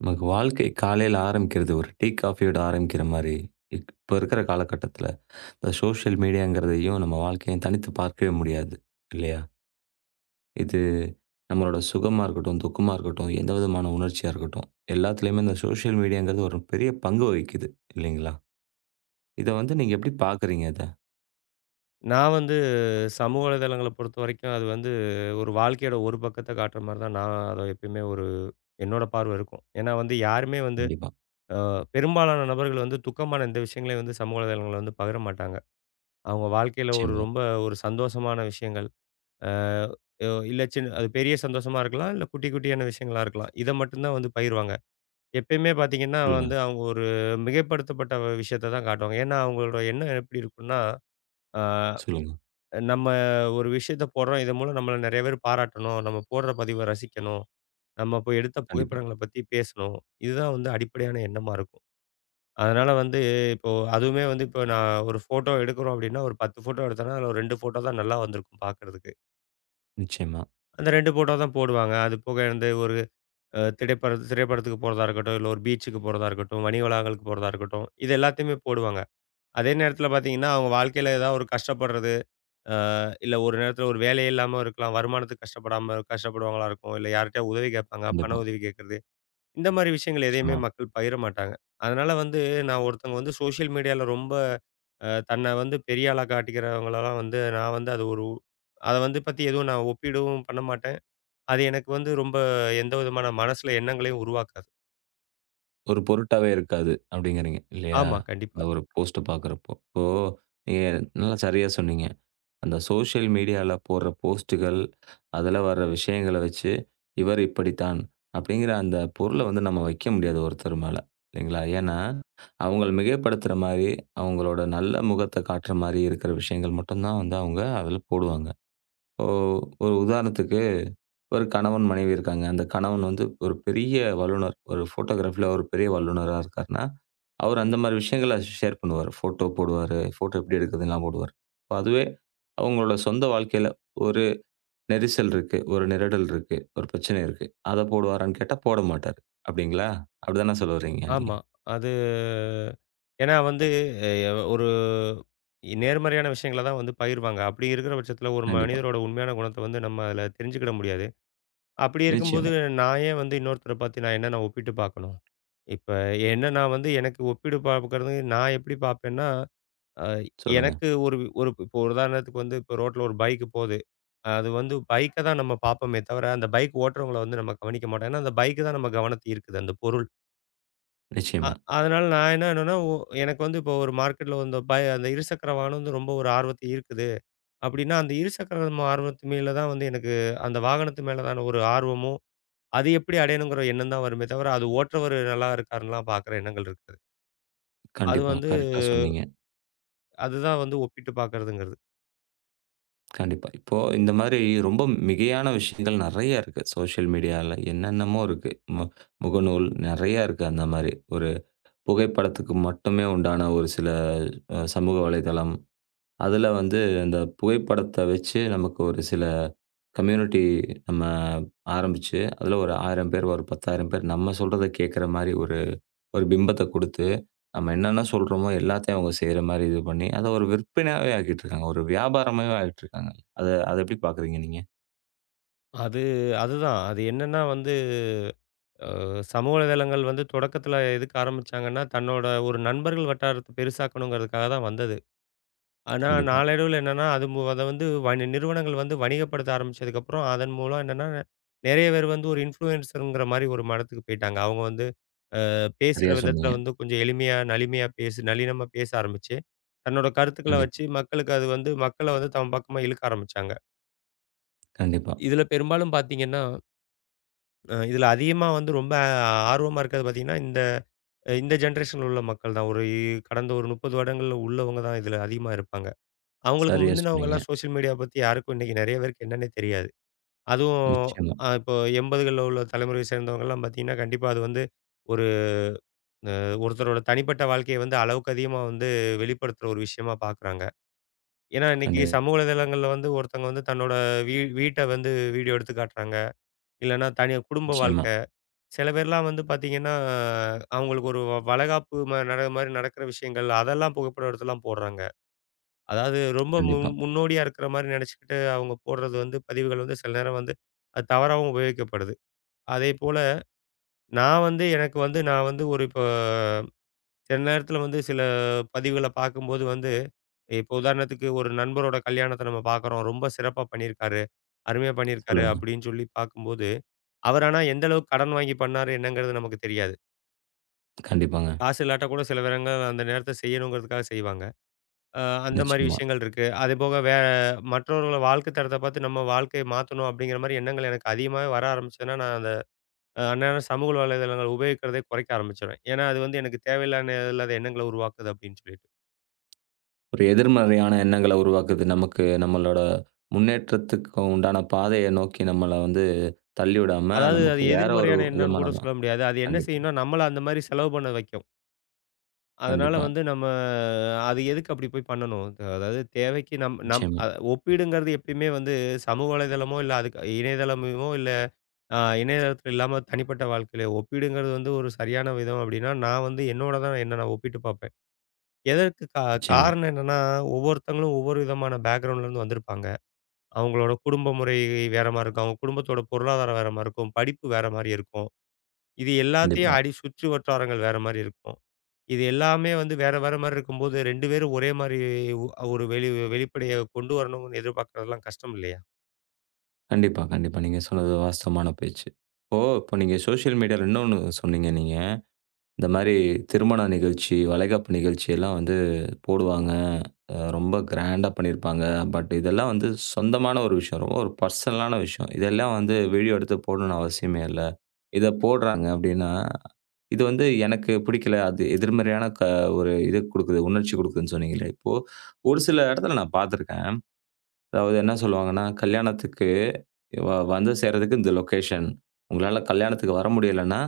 நமக்கு வாழ்க்கை காலையில ஆரம்பிக்கிறது, ஒரு டீ, காஃபியோட ஆரம்பிக்கிற மாரி, இப்ப இருக்கிற காலகட்டத்தில, இந்த சோஷியல் மீடியாங்கிறதையும், நம்ம வாழ்க்கையும் தனித்து பார்க்கவே முடியாது, இல்லையா? இது நம்மளோட சுகமா இருக்கட்டும், துக்கமா இருக்கட்டும், எந்த விதமான உணர்ச்சியா இருக்கட்டும், எல்லாத்துலயுமே இந்த சோஷியல் மீடியாங்கிறது ஒரு பெரிய பங்கு வகிக்குது, இல்லைங்களா? இத வந்து நீங்க எப்படி பார்க்குறீங்க அத? நான் வந்து சமூக வலைதளங்கள பொறுத்தவரைக்கும், அது வந்து ஒரு வாழ்க்கையோட ஒரு பக்கத்த காட்டுற மாரி தான் நான் அத எப்பயுமே ஒரு என்னோட பார்வை இருக்கும். ஏன்னா வந்து யாருமே வந்து கண்டிப்பா. அ பெரும்பாலான நபர்கள் வந்து துக்கமான இந்த விஷயங்களையும் வந்து சமூக வலைதளங்கள்ல வந்து பகிர மாட்டாங்க. அவங்க வாழ்க்கையில ஒரு நிச்சயமா. ரொம்ப ஒரு சந்தோஷமான விஷயங்கள், அ ஒ இல்ல அது பெரிய சந்தோஷமா இருக்கலாம், இல்ல குட்டி குட்டியான விஷயங்களா இருக்கலாம். இத மட்டும் தான் வந்து பகிர்வாங்க. எப்பயுமே பார்த்தீங்கன்னா சொல்லுங்க, வந்து அவங்க ஒரு மிகைப்படுத்தப்பட்ட விஷயத்த தான் காட்டுவாங்க. ஏன்னா அவங்களோட எண்ணம் எப்படி இருக்கும்னா, அ சொல்லுங்க. நம்ம ஒரு விஷயத்த போடுறோம். இதன் மூலம் நம்மள நெறைய பேர் பாராட்டணும். நம்ம போடுற பதிவ ரசிக்கணும். நம்ம இப்ப எடுத்த கண்டிப்பா. புகைப்படங்கள பத்தி பேசணும். இதுதான் வந்து அடிப்படையான எண்ணமா இருக்கும். அதனால வந்து இப்போ அதுவுமே வந்து இப்போ நான் ஒரு ஃபோட்டோ எடுக்கிறோம் அப்டின்னா, ஒரு 10 ஃபோட்டோ எடுத்தோம்னா, அதில ஒரு 2 ஃபோட்டோ தான் நல்லா வந்திருக்கும் பாக்கறதுக்கு. நிச்சயமா. அந்த 2 ஃபோட்டோ தான் போடுவாங்க. அது போக வந்து ஒரு திரைப்படத்துக்கு போறதா இருக்கட்டும், இல்ல ஒரு பீச்சுக்கு போறதா இருக்கட்டும், வணிக வளாகங்களுக்கு போறதா இருக்கட்டும், இது எல்லாத்தையுமே போடுவாங்க. அதே நேரத்தில பார்த்தீங்கன்னா, அவங்க வாழ்க்கையில ஏதாவது ஒரு கஷ்டப்படுறது, அ இல்ல ஒரு நேரத்தில ஒரு வேலையே இல்லாம இருக்கலாம். வருமானத்துக்கு கஷ்டப்படாம கஷ்டப்படுவங்களா இருக்கும். இல்ல யார்ட்டயாவது உதவி கேட்பாங்க. பண கண்டிப்பா. உதவி கேட்கறது. இந்த மாரி விஷயங்கள் எதையுமே நிச்சயமா. மக்கள் பகிர மாட்டாங்க. அதனால வந்து நான் ஒருத்தவங்க வந்து சோஷியல் மீடியால ரொம்ப தன்னை வந்து பெரிய ஆளா காட்டிக்கிறவங்களலாம் வந்து நான் வந்து அது ஒரு அத வந்து பத்தி எதுவும் நான் ஒப்பிடவும் பண்ண மாட்டேன். அது எனக்கு வந்து ரொம்ப எந்த விதமான மனசுல எண்ணங்களையும் உருவாக்காது. ஒரு பொருட்டாவே இருக்காது அப்படிங்கிறீங்க இல்லையா? ஆமா, கண்டிப்பா. இந்த ஒரு போஸ்ட்ட பார்க்குறப்போ. இப்போ நீங்க நல்லா சரியா சொன்னீங்க. அந்த சோஷியல் மீடியால போடுற போஸ்ட்டுகள், அதுல வர்ற விஷயங்கள வச்சு, இவர் இப்படித்தான் அப்படிங்கிற அந்த பொருள வந்து நம்ம வைக்க முடியாது ஒருத்தர் மேல. இல்லைங்களா? ஏன்னா, அவங்கள மிகைப்படுத்துற மாரி, அவங்களோட நல்ல முகத்த காட்டுற மாரி இருக்கிற விஷயங்கள் மட்டும் தான் வந்து அவங்க அதுல போடுவாங்க. இப்போ ஒரு உதாரணத்துக்கு ஒரு கணவன், மனைவி இருக்காங்க. அந்த கணவன் வந்து ஒரு பெரிய வல்லுனர். ஒரு ஃபோட்டோகிராஃபில ஒரு பெரிய வல்லுனரா இருக்காருன்னா, அவர் அந்த மாரி விஷயங்கள ஷேர் பண்ணுவாரு. ஃபோட்டோ போடுவாரு. ஃபோட்டோ எப்படி எடுக்குதுன்லாம் போடுவாரு. இப்ப அதுவே அவங்களோட சொந்த வாழ்க்கையில ஒரு நெரிசல் இருக்கு. ஒரு நெருடல் இருக்கு. ஒரு பிரச்சனை இருக்கு. அத போடுவாரான்னு கேட்டா போட மாட்டாரு. அப்படிங்களா? அப்படிதானே சொல்ல வர்றீங்க நீங்க? ஆமா. அது ஏன்னா வந்து ஒரு நேர்மறையான விஷயங்கள தான் வந்து பகிர்வாங்க. அப்படி இருக்கிற பட்சத்தில ஒரு கண்டிப்பா. மனிதரோட உண்மையான குணத்த வந்து நம்ம அதில தெரிஞ்சுக்கிட முடியாது. அப்படி இருக்கும்போது நிச்சயமா. நான் ஏன் வந்து இன்னொருத்தர பார்த்து நான் என்ன நான் ஒப்பிட்டு பார்க்கணும்? இப்ப என்ன நான் வந்து எனக்கு ஒப்பீடு பார்க்கறது நான் எப்படி பார்ப்பேன்னா, அ சொல்லுங்க. எனக்கு ஒரு ஒரு இப்போ ஒரு உதாரணத்துக்கு வந்து இப்போ ரோட்ல ஒரு பைக் போது. அது வந்து பைக்க தான் நம்ம பார்ப்போமே தவிர, அந்த பைக் ஓட்டுறவங்கள வந்து நம்ம கவனிக்க மாட்டோம். ஏன்னா அந்த பைக் தான் நம்ம கவனத்த ஈர்க்குது அந்த பொருள். அ நிச்சயமா. அதனால நான் என்ன என்னன்னா, எனக்கு வந்து இப்போ ஒரு மார்க்கெட்ல வந்து அந்த இருசக்கர வாகனம் வந்து ரொம்ப ஒரு ஆர்வத்த ஈர்க்குது. அப்படின்னா, அந்த இருசக்கர ஆர்வத்து மேல தான் வந்து எனக்கு அந்த வாகனத்து மேலதான ஒரு ஆர்வமும், அது எப்படி அடையணுங்கிற எண்ணம் தான் வருமே தவிர, அது ஓட்டுறவரு நல்லா இருக்காருன்னுலாம் பாக்குற எண்ணங்கள் இருக்காது. அது கண்டிப்பா. வந்து கரெக்ட்டா சொன்னீங்க. அதுதான் வந்து ஒப்பிட்டு பாக்குறதுங்கிறது. கண்டிப்பா. இப்போ இந்த மாரி ரொம்ப மிகையான விஷயங்கள் நெறைய இருக்கு. சோஷியல் மீடியால என்னென்னமோ இருக்கு. மு முகநூல் நெறைய இருக்கு அந்த மாரி. ஒரு புகைப்படத்துக்கு மட்டுமே உண்டான ஒரு சில சமூக வலைதளம். அதுல வந்து இந்த புகைப்படத்த வச்சு நமக்கு ஒரு சில கம்யூனிட்டி நம்ம ஆரம்பிச்சு, அதுல ஒரு 1000 பேர், ஒரு 10,000 பேர் நம்ம சொல்றத கேட்கிற மாரி ஒரு ஒரு பிம்பத்த குடுத்து நம்ம என்னென்ன சொல்றோமோ எல்லாத்தையும் அவங்க செய்ற மாரி இது பண்ணி, அத ஒரு விற்பனையாவே ஆக்கிட்டுருக்காங்க. ஒரு வியாபாரமாவே ஆக்கிட்டுருக்காங்க. அத அத எப்படி பார்க்குறீங்க நீங்க? அது அதுதான். அது என்னன்னா வந்து, சமூக வலைதளங்கள் வந்து தொடக்கத்துல எதுக்கு ஆரம்பிச்சாங்கன்னா, தன்னோட ஒரு நண்பர்கள் வட்டாரத்த பெருசாக்கணுங்கிறதுக்காக தான் வந்தது. ஆனா, கண்டிப்பா. நாளடைவுல என்னன்னா, அது அத வந்து நிறுவனங்கள் வந்து வணிகப்படுத்த ஆரம்பிச்சதுக்கப்புறம், அதன் மூலம் என்னன்னா, நெறைய பேர் வந்து ஒரு இன்ஃப்ளூயன்ஸர்ங்கிற மாரி ஒரு மடத்துக்கு போயிட்டாங்க. அவங்க வந்து பேசுற சரியா விதத்துல சொன்னீங்க. வந்து கொஞ்சம் எளிமையா, நளிமையா பேசு நளினமா பேச ஆரம்பிச்சு, தன்னோட கருத்துக்கள கண்டிப்பா, வச்சு மக்களுக்கு அது வந்து மக்கள வந்து தம் பக்கமா இழுக்க ஆரம்பிச்சாங்க. கண்டிப்பா. இதுல பெரும்பாலும் பார்த்தீங்கன்னா, இதுல அதிகமா வந்து ரொம்ப ஆர்வமா இருக்கிறது பார்த்தீங்கன்னா, இந்த இந்த ஜெனரேஷன்ல உள்ள மக்கள் தான். ஒரு கடந்த ஒரு 30 வருடங்கள்ல உள்ளவங்க தான் இதுல அதிகமா இருப்பாங்க. அவங்களுக்கு சரியா சொன்னீங்க. முந்தினவங்கலாம் சோஷியல் மீடியா பத்தி யாருக்கும் இன்னைக்கு நெறைய பேருக்கு என்னன்னே தெரியாது. அதுவும் நிச்சயமா. இப்போ 80கள்ல உள்ள தலைமுறையை சேர்ந்தவங்கலாம் பார்த்தீங்கன்னா, கண்டிப்பா அது வந்து ஒரு அ ஒருத்தரோட தனிப்பட்ட வாழ்க்கைய வந்து அளவுக்கு அதிகமா வந்து வெளிப்படுத்துற ஒரு விஷயமா பார்க்குறாங்க. ஏன்னா, இன்னைக்கு கண்டி சமூக வலைதளங்கள்ல வந்து ஒருத்தங்க வந்து தன்னோட வீட்ட வந்து வீடியோ எடுத்து காட்டுறாங்க. இல்லன்னா தனி குடும்ப நிச்சயமா. வாழ்க்கை. சில பேர்லாம் வந்து பார்த்தீங்கன்னா, அவங்களுக்கு ஒரு வளைகாப்பு ம நட மாரி நடக்கிற விஷயங்கள், அதெல்லாம் புகைப்படம் எடுத்துலாம் போடுறாங்க. அதாவது ரொம்ப கண்டிப்பா. முன்னோடியா இருக்கிற மாரி நெனச்சுக்கிட்டு அவங்க போடுறது வந்து பதிவுகள் வந்து சில நேரம் வந்து அது தவறாவும் உபயோகிக்கப்படுது. அதேபோல நான் வந்து எனக்கு வந்து நான் வந்து ஒரு இப்போ சில நேரத்தில வந்து சில பதிவுகள பார்க்கும்போது வந்து, இப்போ உதாரணத்துக்கு ஒரு நண்பரோட கல்யாணத்த நம்ம பார்க்குறோம். ரொம்ப சிறப்பா பண்ணியிருக்காரு, அருமையா பண்ணியிருக்காரு சொல்லுங்க. அப்படின்னு சொல்லி பார்க்கும்போது, அவர் ஆனா எந்த அளவுக்கு கடன் வாங்கி பண்ணாரு என்னங்கிறது நமக்கு தெரியாது. கண்டிப்பாங்க. காசு இல்லாட்டா கூட சில நேரங்கள்ல அந்த நேரத்த செய்யணுங்கிறதுக்காக செய்வாங்க. அந்த மாரி நிச்சயமா. விஷயங்கள் இருக்கு. அதேபோக மற்றவர்களோட வாழ்க்கை தரத்த பார்த்து நம்ம வாழ்க்கைய மாத்தணும் அப்படிங்கிற மாரி எண்ணங்கள் எனக்கு அதிகமாவே வர ஆரம்பிச்சதுன்னா, நான் அந்த அந்நேரம் சமூக வலைதளங்கள் உபயோகிக்கிறதே குறைக்க ஆரம்பிச்சுருவேன். ஏன்னா, அது வந்து எனக்கு தேவையில்லான இல்லாத எண்ணங்கள உருவாக்குது அப்படின்னு சொல்லிட்டு. ஒரு எதிர்மறையான எண்ணங்கள உருவாக்குது. நமக்கு நம்மளோட முன்னேற்றத்துக்கு உண்டான பாதைய நோக்கி நம்மள வந்து தள்ளிவிடாம, அதாவது நமக்கு அது வேற ஒரு எதிர்மறையான எண்ணம்னு விதமா கூட நம்ம சொல்ல முடியாது. அது என்ன கண்டிப்பா, செய்யும்னா, நம்மள அந்த மாரி செலவு பண்ண வைக்கும். அதனால கண்டிப்பா. வந்து நம்ம அது எதுக்கு அப்படி போய் பண்ணணும்? அது- அதாவது தேவைக்கு நம் நம் நிச்சயமா, அ ஒப்பீடுங்கிறது எப்பயுமே வந்து சமூக வலைதளமோ, இல்ல அதுக்கு இணையதளமோ இணையதளத்துல இல்லாம தனிப்பட்ட வாழ்க்கையில ஒப்பீடுங்கிறது வந்து ஒரு சரியான விதம் அப்டின்னா, நான் வந்து என்னோட தான் என்ன நான் ஒப்பிட்டு பார்ப்பேன். எதற்கு கா நிச்சயமா. காரணம் என்னன்னா, ஒவ்வொருத்தங்களும் ஒவ்வொரு விதமான பேக்ரவுண்ட்லேருந்து வந்திருப்பாங்க. அவங்களோட குடும்ப முறை வேற மாரி இருக்கும். அவங்க குடும்பத்தோட பொருளாதாரம் வேற மாரி இருக்கும். படிப்பு வேற மாரி இருக்கும். இது எல்லாத்தையும் கண்டிப்பா. அடி சுற்று வட்டாரங்கள் வேற மாரி இருக்கும். இது எல்லாமே வந்து வேற வேற மாரி இருக்கும்போது 2 பேரும் ஒரே மாரி ஒ ஒரு வெளிப்படைய கொண்டு வரணும்னு எதிர்பார்க்கறதெல்லாம் கஷ்டம் இல்லையா? கண்டிப்பா, கண்டிப்பா. நீங்க சொன்னது வாஸ்தவமான பேச்சு. இப்போ இப்போ நீங்க சோசியல் மீடியால இன்னொன்னு சொன்னீங்க நீங்க. இந்த மாரி திருமண நிகழ்ச்சி, வளைகாப்பு நிகழ்ச்சி எல்லாம் வந்து போடுவாங்க. ரொம்ப கிராண்டா பண்ணியிருப்பாங்க. பட் இதெல்லாம் வந்து சொந்தமான ஒரு விஷயம். ரொம்ப ஒரு பர்சனலான விஷயம். இதெல்லாம் வந்து வீடியோ எடுத்து போடணும்னு அவசியமே இல்ல. இத போடுறாங்க அப்டின்னா, இது வந்து எனக்கு பிடிக்கல. அது எதிர்மறையான ஒரு இது குடுக்குது, உணர்ச்சி குடுக்குதுன்னு சொன்னீங்களே. இப்போ ஒரு சில இடத்துல நான் பார்த்துருக்கேன். அதாவது என்ன சொல்லுவாங்கன்னா, கல்யாணத்துக்கு வ வந்து சேர்றதுக்கு இந்த லொகேஷன். உங்களால கல்யாணத்துக்கு வர முடியலன்னா,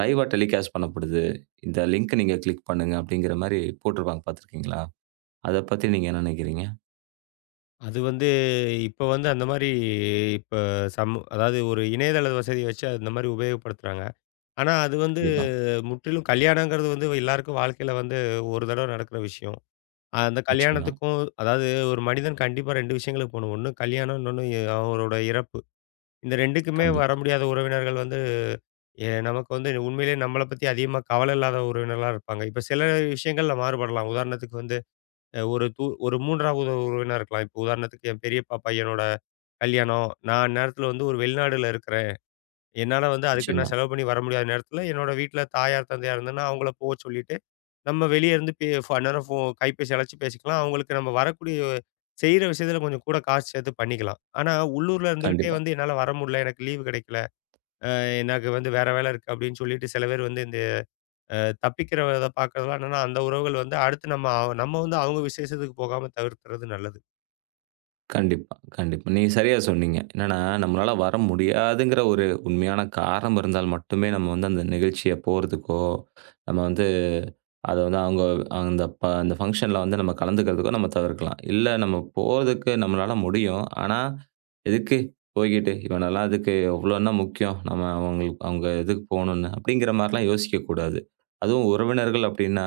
லைவ்வா டெலிகாஸ்ட் பண்ணப்படுது. இந்த லிங்க் நீங்க கிளிக் பண்ணுங்க அப்படிங்கிற மாரி போட்டுருப்பாங்க பார்த்துருக்கீங்களா? அத பத்தி நீங்க என்ன நினைக்கிறீங்க? அது வந்து இப்ப வந்து அந்த மாரி இப்ப அதாவது ஒரு இணையதள வசதிய வச்சு அந்த மாரி உபயோகப்படுத்துறாங்க. ஆனா அது வந்து கண்டிப்பா. முற்றிலும் கல்யாணங்கிறது வந்து எல்லாருக்கும் வாழ்க்கையில வந்து ஒரு தடவ நடக்கிற விஷயம். அந்த நிச்சயமா. கல்யாணத்துக்கும் அதாவது ஒரு மனிதன் கண்டிப்பா 2 விஷயங்களுக்கு போணும். ஒண்ணு கல்யாணம், இன்னொன்னு அவரோட இறப்பு. இந்த 2க்குமே வர கண்டிப்பா. முடியாத உறவினர்கள் வந்து நமக்கு வந்து உண்மையிலேயே நம்மள பத்தி அதிகமா கவலை இல்லாத உறவினர்களா இருப்பாங்க. இப்ப சில விஷயங்கள்ல மாறுபடலாம். உதாரணத்துக்கு வந்து ஒரு ஒரு 3வது உறவினர் இருக்கலாம். இப்போ உதாரணத்துக்கு என் பெரியப்பா பையனோட கல்யாணம். நான் அந்நேரத்துல வந்து ஒரு வெளிநாடுல இருக்கிறேன். என்னால வந்து அதுக்கு நான் நிச்சயமா. செலவு பண்ணி வர முடியாத நேரத்துல, என்னோட வீட்ல தாயார், தந்தையார் இருந்தோன்னா, அவங்கள போக சொல்லிட்டு, நம்ம வெளிய இருந்து பே ஃப அந்நேரம் கைபேசி அழைச்சு பேசிக்கலாம். அவங்களுக்கு நம்ம வரக்கூடிய செய்ற விஷயத்துல கொஞ்சம் கூட காசு சேர்த்து பண்ணிக்கலாம். ஆனா உள்ளூர்ல இருந்துகிட்டே கண்டிப்பா. வந்து என்னால வர முடியல, எனக்கு லீவு கிடைக்கல, அ எனக்கு வந்து வேற வேலை இருக்கு அப்படின்னு சொல்லிட்டு சில பேர் வந்து இந்த தப்பிக்கிறத பார்க்கறதெல்லாம் என்னன்னா அந்த உறவுகள் வந்து அடுத்து நம்ம நம்ம வந்து அவங்க விசேஷத்துக்கு போகாம தவிர்க்கிறது நல்லது. கண்டிப்பா. கண்டிப்பா. நீங்க சரியா சொன்னீங்க. என்னன்னா, நம்மளால வர முடியாதுங்கிற ஒரு உண்மையான காரணம் இருந்தால் மட்டுமே நம்ம வந்து அந்த நிகழ்ச்சிய போறதுக்கோ, நம்ம வந்து அத வந்து அவங்க அந்த ஃபங்ஷன்ல வந்து நம்ம கலந்துக்கிறதுக்கோ நம்ம தவிர்க்கலாம். இல்ல நம்ம போறதுக்கு நம்மளால முடியும். ஆனா, எதுக்கு போய்க்கிட்டு? இவனெல்லாம் எதுக்கு? இவ்ளோன்னா முக்கியம். நம்ம அவங்களுக்கு அவங்க எதுக்கு போணும்னு? அப்படிங்கிற மாரிலாம் யோசிக்கக்கூடாது. அதுவும் உறவினர்கள் அப்படின்னா,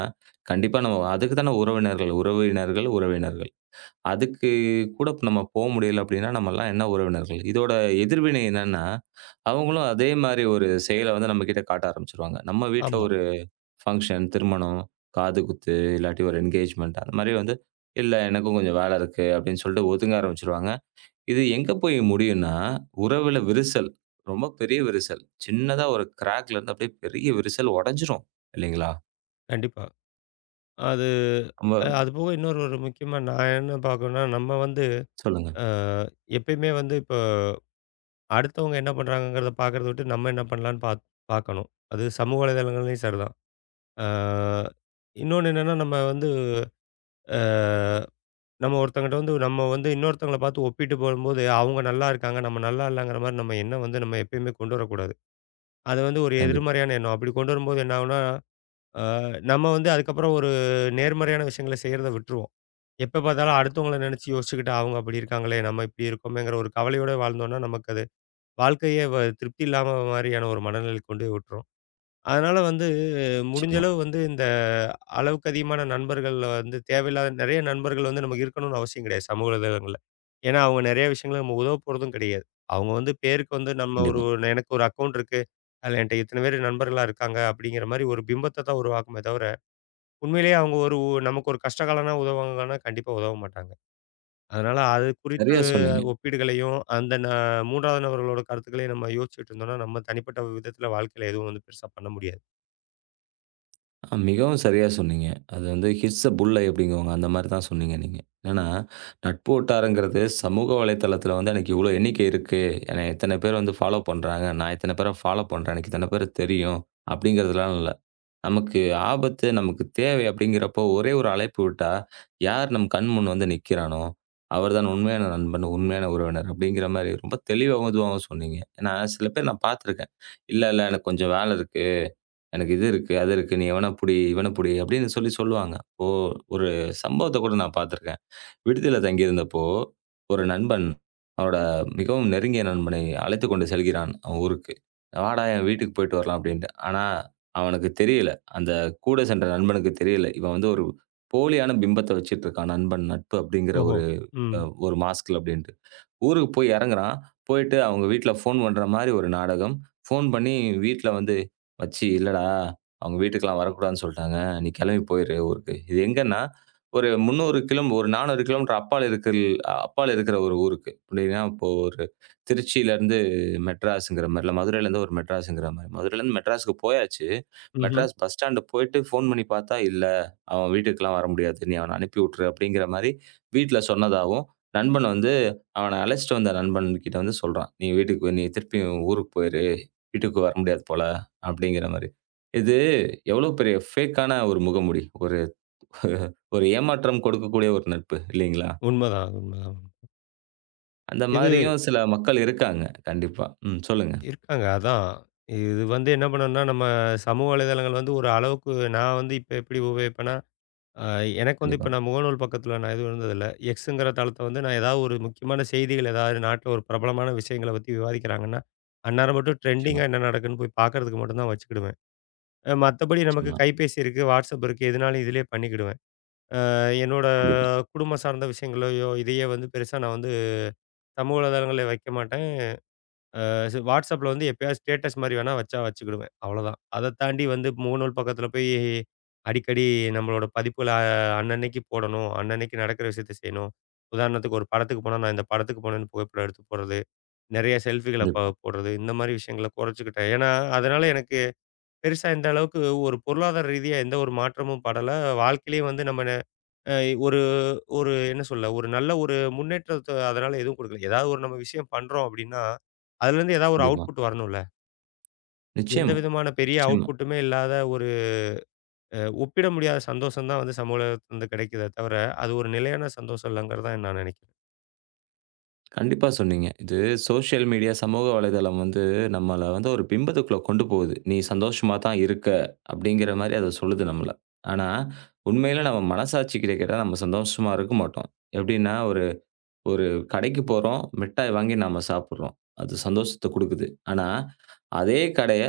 கண்டிப்பா நம்ம அதுக்கு தான உறவினர்கள். உறவினர்கள், உறவினர்கள். அதுக்கு கூட இப்ப நம்ம போ முடியல அப்படின்னா, நம்மலாம் என்ன உறவினர்கள்? இதோட எதிர்வினை என்னன்னா, அவங்களும் அதே மாரி ஒரு செயல வந்து நம்மகிட்ட காட்ட ஆரம்பிச்சுருவாங்க. நம்ம வீட்ல ஆமா. ஒரு ஃபங்ஷன், திருமணம், காதுகுத்து, இல்லாட்டி ஒரு என்கேஜ்மென்ட் அந்த மாரி வந்து, "இல்ல எனக்கும் கொஞ்சம் வேல இருக்கு" அப்படின்னு சொல்லிட்டு ஒதுங்க ஆரம்பிச்சுருவாங்க. இது எங்க போய் முடியும்னா, உறவுல விரிசல். ரொம்ப பெரிய விரிசல். சின்னதா ஒரு கிராக்ல இருந்து அப்படியே பெரிய விரிசல் உடைஞ்சிரும். இல்லைங்களா? கண்டிப்பா. அது நம்ம அது போக இன்னொரு ஒரு முக்கியமா நான் என்ன பார்க்கணும்னா, நம்ம வந்து சொல்லுங்க. அ எப்பயுமே வந்து இப்போ அடுத்தவங்க என்ன பண்றாங்கங்கிறத பார்க்கறத விட்டு நம்ம என்ன பண்ணலான்னு பார்க்கணும். அது சமூக வலைதளங்கள்லயும் சரிதான். அ இன்னொன்னு என்னன்னா நம்ம வந்து அ நம்ம ஒருத்தவங்கட்ட வந்து நம்ம வந்து இன்னொருத்தவங்கள பார்த்து ஒப்பிட்டு போடும்போது அவங்க நல்லா இருக்காங்க, நம்ம நல்லா இல்லங்கிற மாரி நம்ம எண்ணம் வந்து நம்ம எப்பயுமே கொண்டு வரக்கூடாது. அது வந்து ஒரு கண்டிப்பா. எதிர்மறையான எண்ணம். அப்படி கொண்டு வரும்போது என்ன ஆகும்னா, அ நம்ம வந்து அதுக்கப்புறம் ஒரு நேர்மறையான விஷயங்கள செய்றத விட்டுருவோம். எப்ப பார்த்தாலும் அடுத்தவங்கள நினைச்சு யோசிச்சுக்கிட்டு, அவங்க அப்படி இருக்காங்களே, நம்ம இப்படி இருக்கோமேங்கிற ஒரு கவலையோட வாழ்ந்தோம்னா, நமக்கு அது வாழ்க்கையே திருப்தி இல்லாம மாரியான ஒரு மனநிலைக்கு கொண்டு போய் விட்டுரும். அதனால வந்து முடிஞ்ச நிச்சயமா. அளவு வந்து இந்த அளவுக்கு அதிகமான நண்பர்கள் வந்து தேவையில்லாத நிறைய நண்பர்கள் வந்து நமக்கு இருக்கணும்னு அவசியம் கிடையாது சமூக ஊடகங்கள்ல. ஏன்னா அவங்க நிறைய விஷயங்கள நம்ம உதவ போறதும் கிடையாது. அவங்க வந்து பேருக்கு வந்து நம்ம ஒரு கண்டிப்பா. எனக்கு ஒரு அக்கவுண்ட் இருக்கு. அதில என்ட்ட இத்தன பேர் நண்பர்களா இருக்காங்க அப்படிங்கிற மாரி ஒரு பிம்பத்த தான் உருவாக்குமே தவிர, உண்மையிலேயே அவங்க ஒரு நமக்கு ஒரு கஷ்ட காலம்னா உதவுவாங்கன்னா கண்டிப்பா உதவ மாட்டாங்க. அதனால அது குறித்த சரியா சொன்னீங்க. ஒப்பீடுகளையும், அந்த 3வது நபர்களோட கருத்துக்களையும் நம்ம யோசிச்சுட்டு இருந்தோம்னா, நம்ம தனிப்பட்ட விதத்தில வாழ்க்கையில எதுவும் வந்து பெருசா பண்ண முடியாது. மிகவும் சரியா சொன்னீங்க. அது வந்து "ஹிட்ஸ் அ புல்ஐ" அப்படிங்குவாங்க. அந்த மாரி தான் சொன்னீங்க நீங்க. என்னன்னா, நட்பு வட்டாரங்கிறது சமூக வலைதளத்தில வந்து எனக்கு இவ்வளோ எண்ணிக்கை இருக்கு. என்னை இத்தன பேர் வந்து ஃபாலோ பண்றாங்க. நான் இத்தன பேர ஃபாலோ பண்றேன். எனக்கு இத்தன பேர தெரியும் அப்படிங்கிறதுலாம் இல்ல. நமக்கு ஆபத்து, நமக்கு தேவை அப்படிங்கிறப்போ ஒரே ஒரு அழைப்பு விட்டா, யார் நம் கண் முன் வந்து நிற்கிறானோ, அவர் தான் உண்மையான நண்பன், உண்மையான உறவினர் அப்படிங்கிற மாரி ரொம்ப தெளிவாவும், இதுவாவும் சொன்னீங்க. ஏன்னா, சில பேர் நான் பார்த்துருக்கேன். "இல்ல, இல்ல எனக்கு கொஞ்சம் வேலை இருக்கு. எனக்கு இது இருக்கு, அது இருக்கு. நீ எவன புடி, இவன புடி அப்படின்னு சொல்லி சொல்லுவாங்க. இப்போ ஒரு சம்பவத்த கூட நான் பார்த்துருக்கேன். விடுதியில தங்கியிருந்தப்போ, ஒரு நண்பன் அவனோட மிகவும் நெருங்கிய நண்பனை அழைத்துக் கொண்டு செல்கிறான், அவன் ஊருக்கு. "வாடா என் வீட்டுக்கு போயிட்டு வரலாம்" அப்படின்ட்டு. ஆனா, அவனுக்கு தெரியல. அந்த கூட சென்ற நண்பனுக்கு தெரியல. இவன் வந்து ஒரு போலியான பிம்பத்த வச்சுட்டு இருக்கான். நண்பன், நட்பு அப்படிங்கிற ஓஹோ! ஒரு ம். அ ஒரு மாஸ்க்ல அப்படின்ட்டு. ஊருக்கு போய் இறங்குறான். போயிட்டு அவங்க வீட்ல ஃபோன் பண்ற மாரி ஒரு நாடகம். ஃபோன் பண்ணி வீட்ல வந்து, "மச்சி இல்லடா, அவங்க வீட்டுக்கெல்லாம் வரக்கூடாதுன்னு சொல்ட்டாங்க. நீ கெளம்பி போயிரு ஊருக்கு." இது எங்கன்னா, ஒரு 300 கிலோ ஒரு 400 கிலோமீட்டர் அப்பால இருக்கிற ஒரு ஊருக்கு. எப்படின்னா, இப்போ ஒரு திருச்சியிலருந்து மெட்ராஸ்ங்கிற மாரி, இல்ல மதுரையிலருந்து ஒரு மெட்ராஸ்ங்கிற மாரி. மதுரையிலருந்து மெட்ராஸ்க்கு போயாச்சு. ம்ஹ்ம். மெட்ராஸ் பஸ் ஸ்டாண்ட் போயிட்டு ஃபோன் பண்ணி பார்த்தா, "இல்ல, அவன் வீட்டுக்கெல்லாம் வர முடியாது. நீ அவன அனுப்பி விட்டுரு." அப்படிங்கிற மாரி வீட்ல சொன்னதாவும், நண்பன் வந்து அவன அழைச்சிட்டு வந்த நண்பன்கிட்ட வந்து சொல்றான். "நீ வீட்டுக்கு நீ திருப்பி உன் ஊருக்கு போயிரு. வீட்டுக்கு வர முடியாது போல" அப்படிங்கிற மாரி. இது எவ்வளோ பெரிய ஃபேக்கான ஒரு முகமூடி. ஒரு ஒரு ஏமாற்றம் கொடுக்கக்கூடிய ஒரு நட்பு இல்லைங்களா? உண்மதான், உண்மதான். அந்த இது மாரியும் சில மக்கள் இருக்காங்க. கண்டிப்பா. ம். சொல்லுங்க. இருக்காங்க. அதான். இது வந்து என்ன பண்ணும்னா, நம்ம சமூக வலைதளங்கள் வந்து ஒரு அளவுக்கு நான் வந்து இப்ப எப்படி உபயோகிப்பேன்னா, அ எனக்கு வந்து கண்டிப்பா. இப்ப நான் முகநூல் பக்கத்தில நான் எதுவும் இருந்ததில்ல. எக்ஸுங்கிற தளத்த வந்து நான் ஏதாவது ஒரு முக்கியமான செய்திகள் ஏதாவது நாட்ல ஒரு பிரபலமான விஷயங்கள பத்தி விவாதிக்கிறாங்கன்னா, அந்நேரம் மட்டும் நிச்சயமா, ட்ரெண்டிங்கா என்ன நடக்குன்னு போய் பார்க்கறதுக்கு மட்டும் தான் வச்சுக்கிடுவேன். மத்தபடி நமக்கு நிச்சயமா. கைபேசி இருக்கு, WhatsApp இருக்கு. எதுனாலும் இதிலேயே பண்ணிக்கிடுவேன். என்னோட கண்டிப்பா, குடும்பம் சார்ந்த விஷயங்களையோ, இதையே வந்து பெருசா நான் வந்து சமூக வலைதளங்கள்ல வைக்க மாட்டேன். அது வாட்ஸ்அப்ல வந்து எப்பயாவது ஸ்டேட்டஸ் மாரி வேணா வச்சா வச்சுக்கிடுவேன். அவ்வளோதான். அத தாண்டி வந்து முகநூல் பக்கத்துல போய் அடிக்கடி நம்மளோட பதிப்புகள அன்னன்னைக்கு போடணும். அன்னன்னைக்கு நடக்கிற விஷயத்த செய்யணும். உதாரணத்துக்கு ஒரு படத்துக்கு போனா, நான் இந்த படத்துக்கு போனேன்னு புகைப்படம் எடுத்து போடுறது. நெறைய செல்ஃபிகள ப கண்டிப்பா, போடுறது. இந்த மாரி விஷயங்கள குறைச்சுக்கிட்டேன். ஏன்னா, அதனால எனக்கு பெருசா எந்த அளவுக்கு ஒரு பொருளாதார ரீதியா எந்த ஒரு மாற்றமும் படல. வாழ்க்கையிலயும் வந்து நம்ம ந அ ஒரு ஒரு என்ன சொல்ல, ஒரு நல்ல ஒரு முன்னேற்றத்த அதனால எதுவும் குடுக்கல. ஏதாவது ஒரு நம்ம விஷயம் பண்றோம் அப்படின்னா, அதுலேருந்து ஏதாவது ஒரு கண்டிப்பா. அவுட்புட் வரணும்ல. எந்த நிச்சயமா, விதமான பெரிய நிச்சயமா. அவுட்புட்டுமே இல்லாத ஒரு ஒப்பிட முடியாத சந்தோஷம் தான் வந்து சமூகத்துல இருந்து கிடைக்குதே தவிர, அது ஒரு நிலையான சந்தோஷம் இல்லங்கிறது தான் நான் நினைக்கிறேன். கண்டிப்பா சொன்னீங்க. இது சோசியல் மீடியா, சமூக வலைதளம் வந்து நம்மள வந்து ஒரு பிம்பத்துக்குள்ள கொண்டு போகுது. "நீ சந்தோஷமா தான் இருக்க" அப்படிங்கிற மாரி அது சொல்லுது நம்மள. ஆனா, உண்மையில நம்ம மனசாட்சிக்கிட்ட கேட்டா நம்ம சந்தோஷமா இருக்க மாட்டோம். எப்படின்னா, ஒரு ஒரு கடைக்கு போறோம், மிட்டாய் வாங்கி நாம சாப்பிடுறோம். அது சந்தோஷத்த குடுக்குது. ஆனா, அதே கடைய,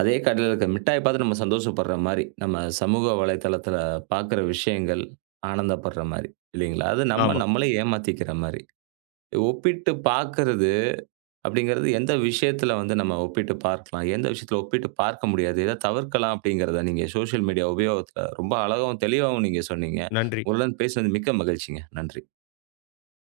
அதே கடையில இருக்க மிட்டாய் பார்த்து நம்ம சந்தோஷப்படுற மாரி, நம்ம சமூக வலைதளத்தில பார்க்குற விஷயங்கள் ஆனந்தப்படுற மாரி, இல்லைங்களா? அது நம்ம ஆமா. நம்மளே ஏமாத்திக்கிற மாரி. ஒப்பிட்டு பார்க்கறது அப்படிங்கிறது எந்த விஷயத்துல வந்து நம்ம ஒப்பிட்டு பார்க்கலாம்? எந்த விஷயத்துல ஒப்பிட்டு பார்க்க முடியாது? எத தவிர்க்கலாம் அப்படிங்கிறத நீங்க சோசியல் மீடியா உபயோகத்துல ரொம்ப அழகாவும், தெளிவாவும் நீங்க சொன்னீங்க. நன்றி. உங்களுடன் பேசினது மிக்க மகிழ்ச்சிங்க. நன்றி.